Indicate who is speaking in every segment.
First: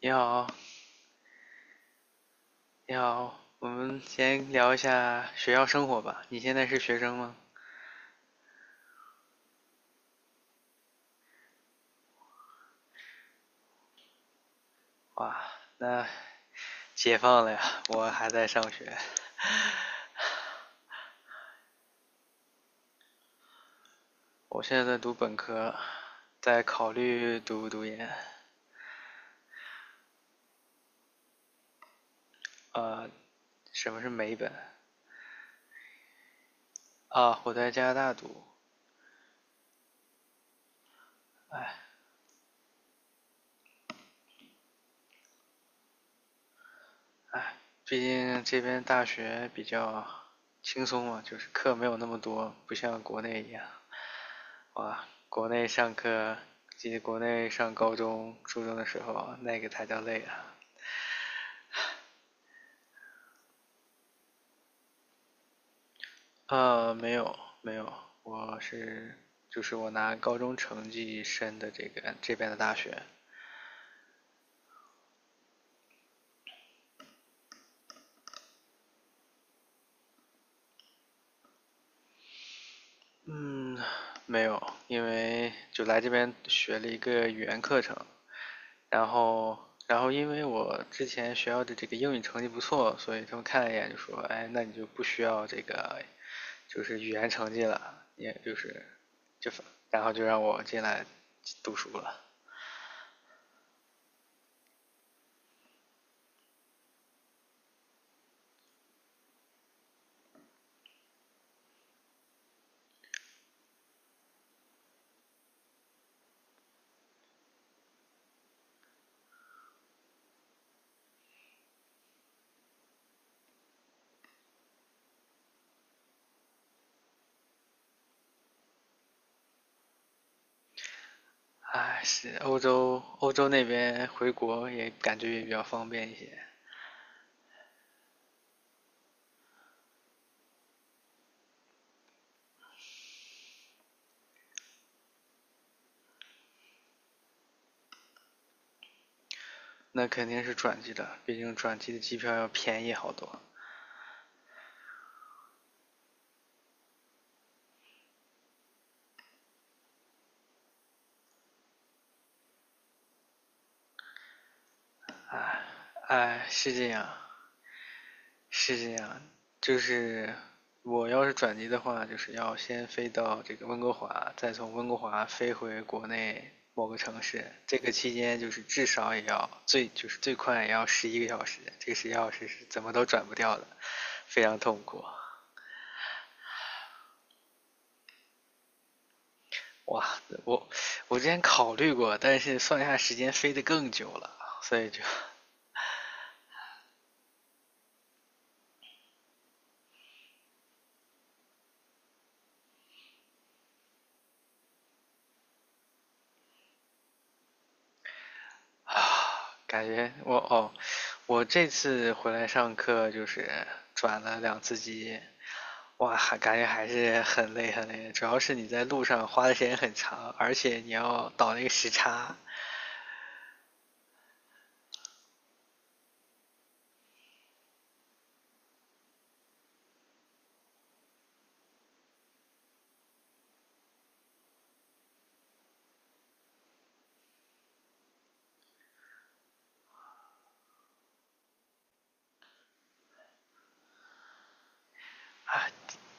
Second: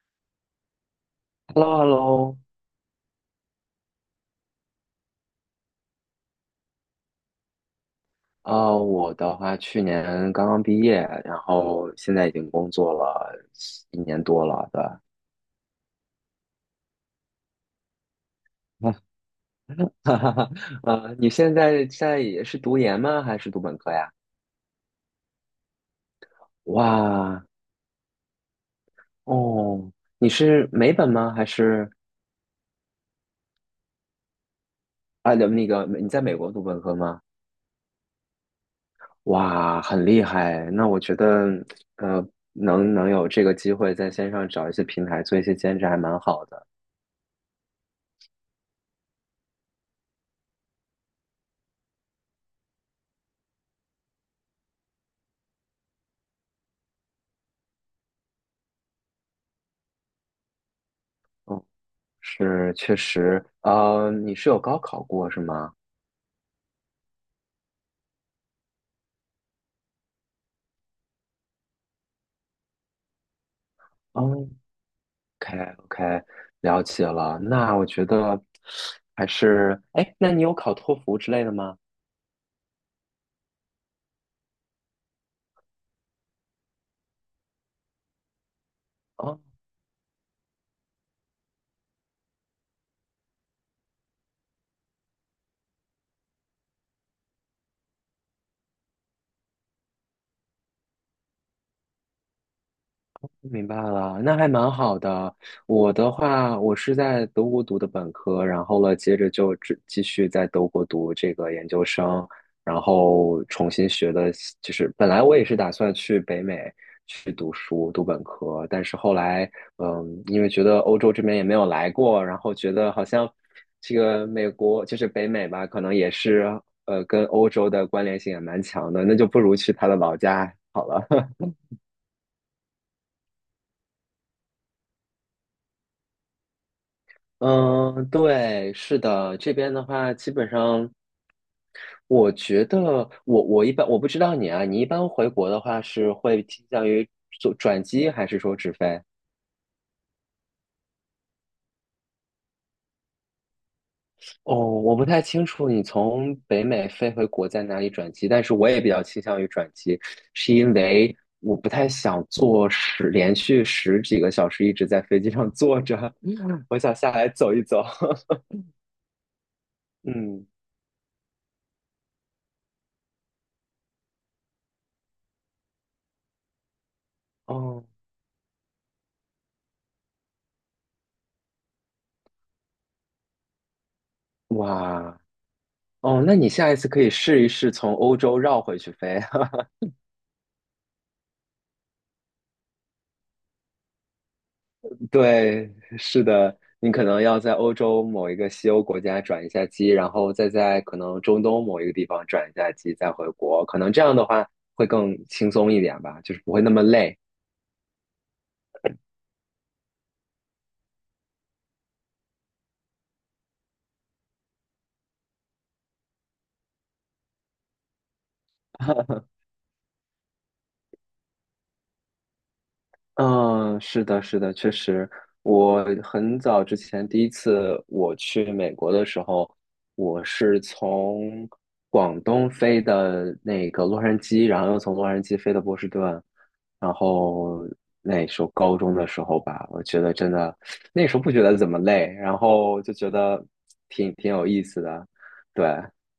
Speaker 1: 你好，
Speaker 2: Hello,Hello,
Speaker 1: 你好，我们先聊一下学校生活吧。你现在是学生吗？
Speaker 2: 我的话去年刚刚毕业，然后现在已经工作了一年多了，对吧？
Speaker 1: 哇，那解放了呀！我还在上学，
Speaker 2: 哈哈哈。你现在也是读研吗？还是读本科呀？
Speaker 1: 我现在在读本科，在考虑
Speaker 2: 哇，
Speaker 1: 读不读研。
Speaker 2: 哦，你是美本吗？还是
Speaker 1: 呃，什么是美本？
Speaker 2: 那个你在美国读本科吗？
Speaker 1: 啊，我在加拿大读，
Speaker 2: 哇，很厉害。那我觉得，呃，能有这个机会在线上找一些平台做一些兼职，还蛮好的。
Speaker 1: 毕竟这边大学比较轻松嘛，就是课没有那么多，不像国内一样。哇，国内上课，记得国内上高中、初中的时候，那个才叫累啊。
Speaker 2: 嗯。是，确实，你是有高考过是吗？
Speaker 1: 没有没有，我是就是我拿高中成绩申的这个这边的大学。
Speaker 2: 哦OK，OK，了解了。那我觉得还是，哎，那你有考托福之类的吗？
Speaker 1: 嗯，没有，因为就来这边学了一个语言课程，然
Speaker 2: 哦，
Speaker 1: 后然后因为我之前学校的这个英语成绩不错，所以他们看了一眼就说，哎，那你就不需要这个就是语言成绩了，也就是就然后就让我进来读书了。
Speaker 2: 明白了，那还蛮好的。我的话，我是在德国读的本科，然后了，接着就继续在德国读这个研究生，然后重新学的，就是本来我也是打算去北美去读书读本科，但是后来，嗯，因为觉得欧洲这边也没有来过，然后觉得好像这个美国就是北美吧，可能也是跟欧洲的关联性也蛮强的，那就不如去他的老家好了。
Speaker 1: 哎，是欧洲，欧洲那边回国也感觉也比较方便一些。
Speaker 2: 嗯，对，是的，这边的话，基本上，我觉得我一般，我不知道你啊，你一般回国的话是会倾向于做转机还是说直飞？
Speaker 1: 那肯定是转机的，毕竟转机的机票要便宜好多。
Speaker 2: 哦，我不太清楚你从北美飞回国在哪里转机，但是我也比较倾向于转机，是因为我不太想坐连续十几个小时一直在飞机上坐着。
Speaker 1: 哎，是
Speaker 2: 我
Speaker 1: 这
Speaker 2: 想
Speaker 1: 样，
Speaker 2: 下来走一走。
Speaker 1: 是这样，就是
Speaker 2: 嗯，
Speaker 1: 我要是转机的话，就是要先飞到这个温哥华，再从温哥华飞回国内某个城市。这
Speaker 2: 哦，
Speaker 1: 个期间就是至少也要最就是最快也要十一个小时，这个十一个小时是怎么都转不掉的，非常痛苦。
Speaker 2: 哇。哦，那你下一次可以试一试从欧洲绕回去飞。
Speaker 1: 哇，我我之前考虑过，但是算一下时间飞得更久了，所以就
Speaker 2: 对，是的，你可能要在欧洲某一个西欧国家转一下机，然后再在可能中东某一个地方转一下机，再回国。可能这样的话会更轻松一点吧，就是不会那么累。
Speaker 1: 啊，感觉我哦，我这次回来上课就是转了两次机，哇，还感觉还是很累很累，主要是你在路上花的时间很长，而且你要倒那个时差，
Speaker 2: 嗯，是的，是的，确实，我很早之前第一次我去美国的时候，我是从广东飞的那个洛杉矶，然后又从洛杉矶飞的波士顿，然后那时候高中的时候吧，我觉得真的那时候不觉得怎么累，然后就觉得挺有意思的。对，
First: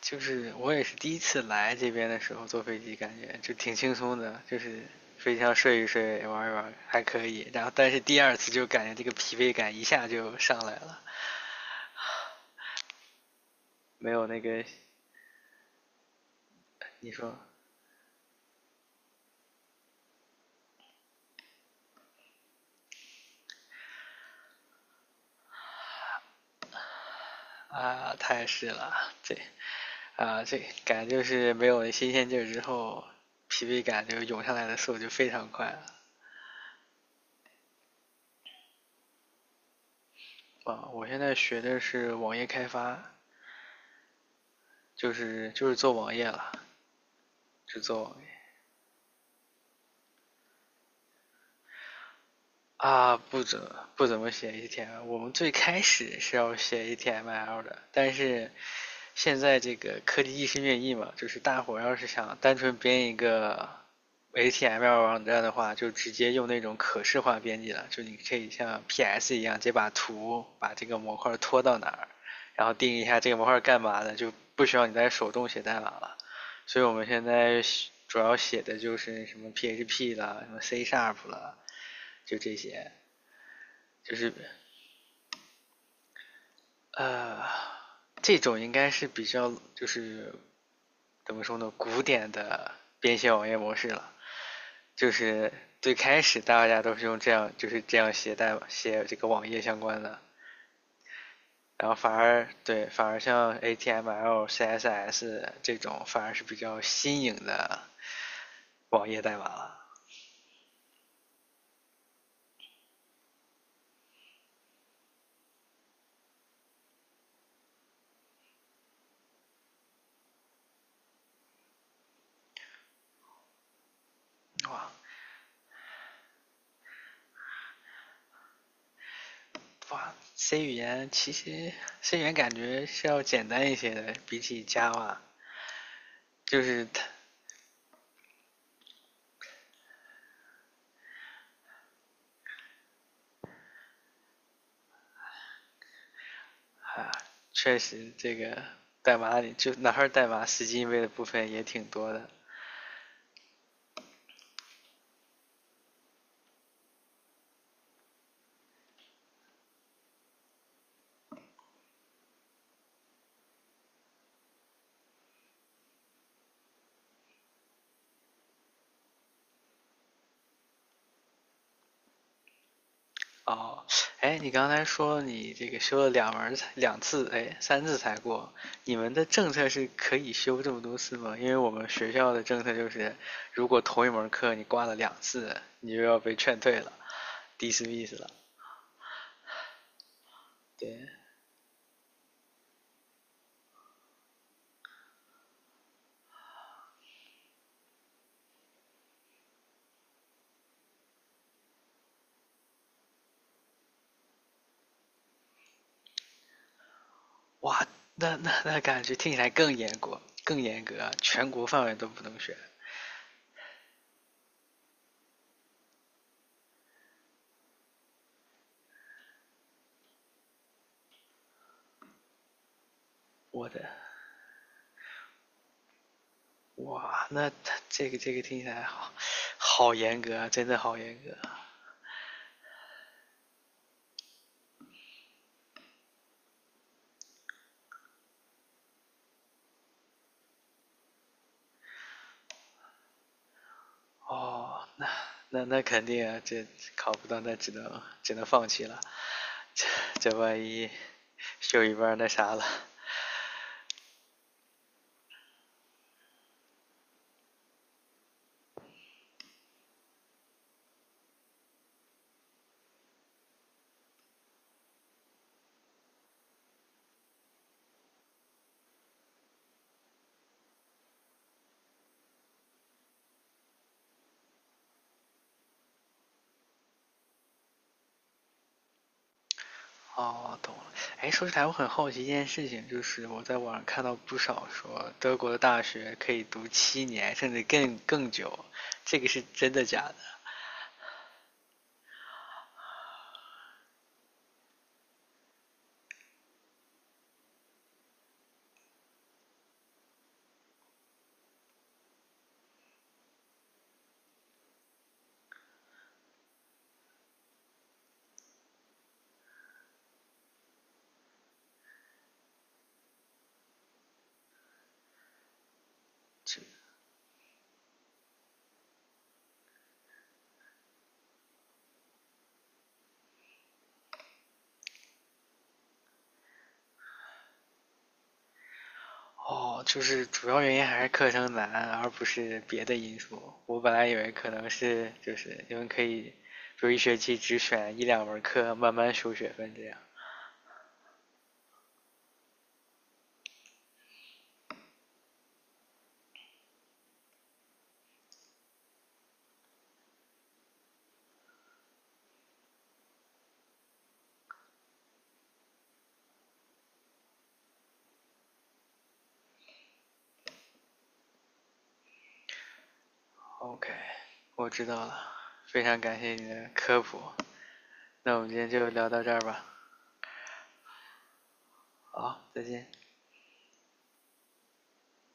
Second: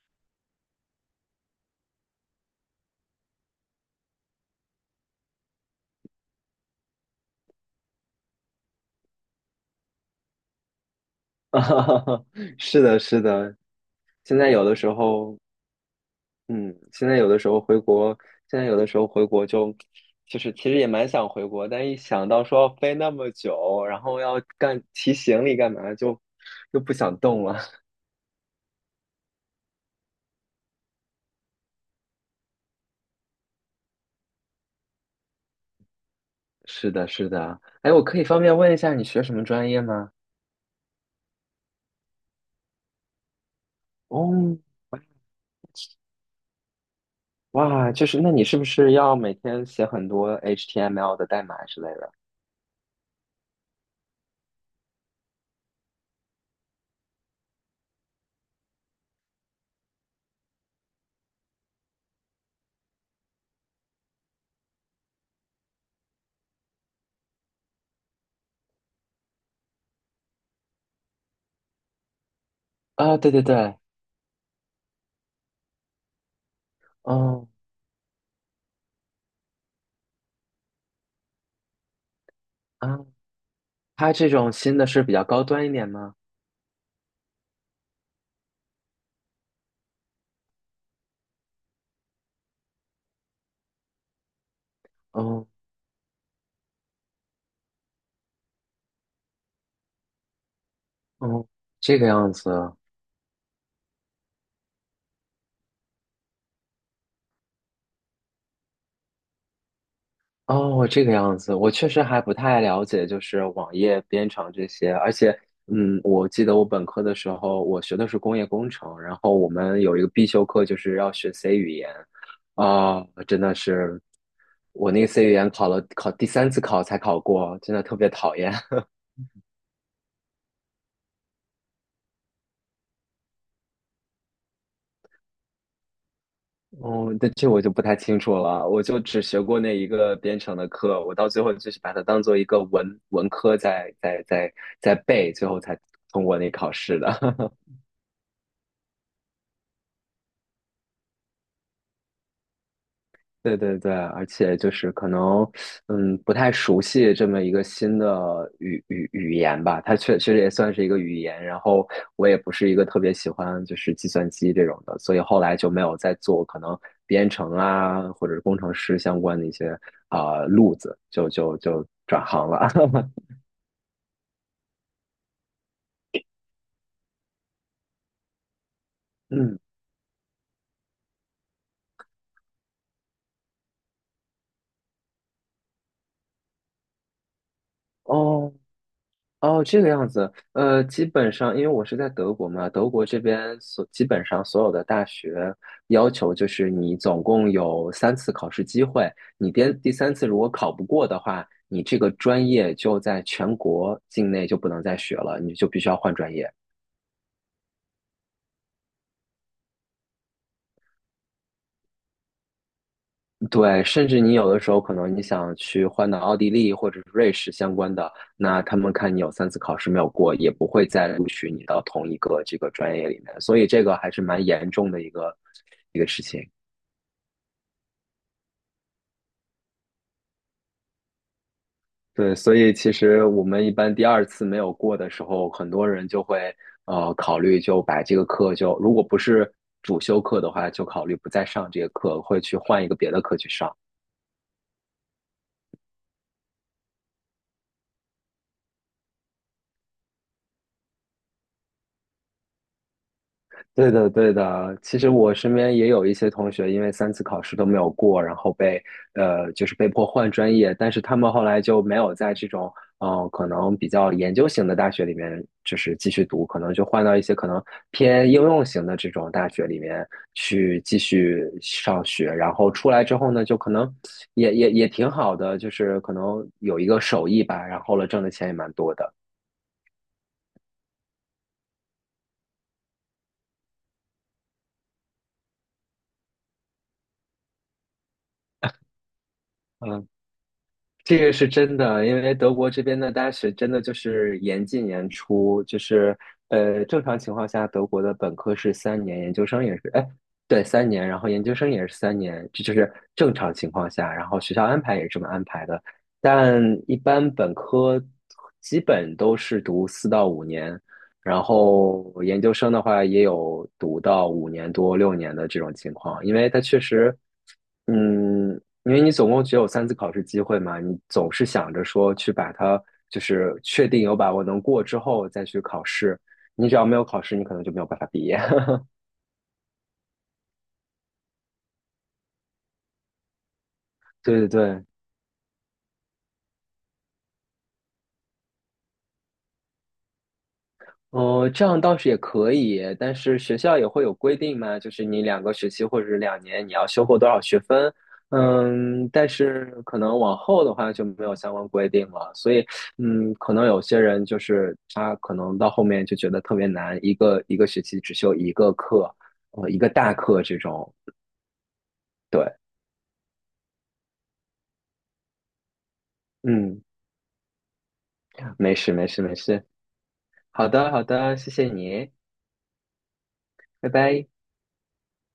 Speaker 1: 就是我也是第一次来这边的时候坐飞机，感觉就挺轻松的，就是飞机上睡一睡、玩一玩还可以。然后但是第二次就感觉这个疲惫感一下就上来了。
Speaker 2: 是的，是的，
Speaker 1: 没有
Speaker 2: 现
Speaker 1: 那
Speaker 2: 在
Speaker 1: 个
Speaker 2: 有的时候。嗯，现
Speaker 1: 你
Speaker 2: 在有
Speaker 1: 说。
Speaker 2: 的时候回国，现在有的时候回国就，就是其实也蛮想回国，但一想到说要飞那么久，然后要干提行李干嘛，就又不想动了。
Speaker 1: 啊，太是了。这啊这感觉就是没有新鲜劲儿之后，疲惫感就涌上来的速度就非常快了。
Speaker 2: 是的，是的。哎，我可以方便问一下你学什么专业吗？
Speaker 1: 啊，我现在学的是网页开发，
Speaker 2: 哦，
Speaker 1: 就是做网页了，只
Speaker 2: 哇，
Speaker 1: 做
Speaker 2: 就
Speaker 1: 网
Speaker 2: 是那
Speaker 1: 页。
Speaker 2: 你是不是要每天写很多 HTML 的代码之类的？
Speaker 1: 啊，不怎么写 HTML。我们最开始是要写 HTML 的，但是现在这个科技日新月异嘛，就是大伙要是想单纯编一个 HTML 网站的话，就直接用那种可视化编辑了，就你可以像 PS 一样，直接把这个模块拖到哪儿，然后定义一
Speaker 2: 啊，
Speaker 1: 下这
Speaker 2: 对
Speaker 1: 个
Speaker 2: 对
Speaker 1: 模块
Speaker 2: 对。
Speaker 1: 干嘛的，就不需要你再手动写代码了。所以我们现
Speaker 2: 哦
Speaker 1: 在主要写的就是什么 PHP 啦，什么 C# 啦，就这些。
Speaker 2: 啊，它
Speaker 1: 就
Speaker 2: 这
Speaker 1: 是
Speaker 2: 种新的是比较高端一点吗？
Speaker 1: 呃，这种应该是比较就是怎么说呢，古典的编写网页模式了。就
Speaker 2: 哦，
Speaker 1: 是最开始大家都是用这样，就是这样写代码写这个网页相关的，
Speaker 2: 哦，
Speaker 1: 然后
Speaker 2: 这个样子。
Speaker 1: 对，反而像 A t m l CSS 这种反而是比较新颖的网页代码了。
Speaker 2: 哦，这个样子，我确实还不太了解，就是网页编程这些。而且，嗯，我记得我本科的时候，我学的是工业工程，然后我们有一个必修课就是要学 C 语言。啊、真的是，
Speaker 1: 哇
Speaker 2: 我那个 C 语言考了第三次考才考过，真的特别讨厌。
Speaker 1: 哇，C 语言感觉是要简单一些的，比起 Java，就是它
Speaker 2: 哦，那这我就不太清楚了，我就只学过那一个编程的课，我到最后就是把它当做一个文科在背，最后才通过那考试的。
Speaker 1: 确实，这个代码里就哪块代码死记硬背的部分也挺多的。
Speaker 2: 对对对，而且就是可能，嗯，不太熟悉这么一个新的语言吧，它确实也算是一个语言。然后我也不是一个特别喜欢就是计算机这种的，所以后来就没有再做可能编程啊或者是工程师相关的一些啊、路子，就转行了。
Speaker 1: 哦，哎，你刚才说你这个修了两次，哎，3次才过。你们的政
Speaker 2: 嗯，
Speaker 1: 策是可以修这么多次吗？因为我们学校的政策就是，如果同一门课你挂了两次，你就要被劝退了，dismiss 了。
Speaker 2: 哦。哦，这个样子，基
Speaker 1: 对，
Speaker 2: 本上因为我是在德国嘛，德国这边基本上所有的大学要求就是你总共有三次考试机会，你第三次如果考不过的话，你这个专业就在全国境内就不能再学了，你就必须要换专业。
Speaker 1: 哇，那感觉听起来更严格，更严格啊全国范围都不能选。
Speaker 2: 对，甚至你有的时候可能你想去换到奥地利或者是瑞士相关的，那他们看你有三次考试没有过，也不会再录取你到同一个这个专业里面，所以
Speaker 1: 我
Speaker 2: 这
Speaker 1: 的
Speaker 2: 个还是蛮严重的一个事情。
Speaker 1: 哇，那他这个听起来好，好严格啊，真的好严格
Speaker 2: 对，所以其实我们一般第二次没有过的时候，很多人就会考虑就把这个课，就如果不是主修课的话，就考虑不再上这个课，会去换一个别的课去上。
Speaker 1: 哦。那肯定啊，这考不到，那只能放弃了。这这万一修一半那啥了。
Speaker 2: 对的，对的。其实我身边也有一些同学，因为三次考试都没有过，然后被就是被迫换专业，但是他们后来就没有在这种可能比较研究型的大学里面就是继续读，可能就换到一些可能偏应用型的这种大学里面去继续上学，然后出来之后呢，就可能也挺好的，就是可能有一个手艺吧，然后了挣的钱也蛮多的。
Speaker 1: 哦，懂了。哎，说起来，我很好奇一件事情，就是我在网上看到不少说德国的大学可以读7年，甚至更久，这个是真的假
Speaker 2: 嗯。
Speaker 1: 的？
Speaker 2: 这个是真的，因为德国这边的大学真的就是严进严出，就是正常情况下，德国的本科是三年，研究生也是，哎，对，三年，然后研究生也是三年，这就是正常情况下，然后学校安排也是这么安排的，但一般本科基本都是读四到五年，然后研究生的话也有读到五年多六年的这种情况，因为
Speaker 1: 这
Speaker 2: 它确实，嗯，因为你总共只有三次考试机会嘛，你总是想着说去把它就是确定有把握能过之后再去考试，你只要没有考试，你可能就没有办法毕业。
Speaker 1: 哦，就是主要原因还是课程难，而不是别的因素。我本来以为
Speaker 2: 对对
Speaker 1: 可能
Speaker 2: 对，
Speaker 1: 是就是你们可以，就一学期只选一两门课，慢慢修学分这样。
Speaker 2: 哦，这样倒是也可以，但是学校也会有规定嘛，就是你两个学期或者是两年你要修够多少学分，嗯，但是可能往后的话就没有相关规定了，所以嗯，可能有些人就是他可能到后面就觉得特别难，一个一个学期只修一个课，一个大课这种，对，
Speaker 1: OK，我知道了，非常感谢你的
Speaker 2: 嗯，
Speaker 1: 科普。那我们今天
Speaker 2: 没
Speaker 1: 就
Speaker 2: 事没
Speaker 1: 聊到
Speaker 2: 事
Speaker 1: 这
Speaker 2: 没
Speaker 1: 儿吧。
Speaker 2: 事，好的好的，谢谢你，
Speaker 1: 好，再见。
Speaker 2: 拜拜。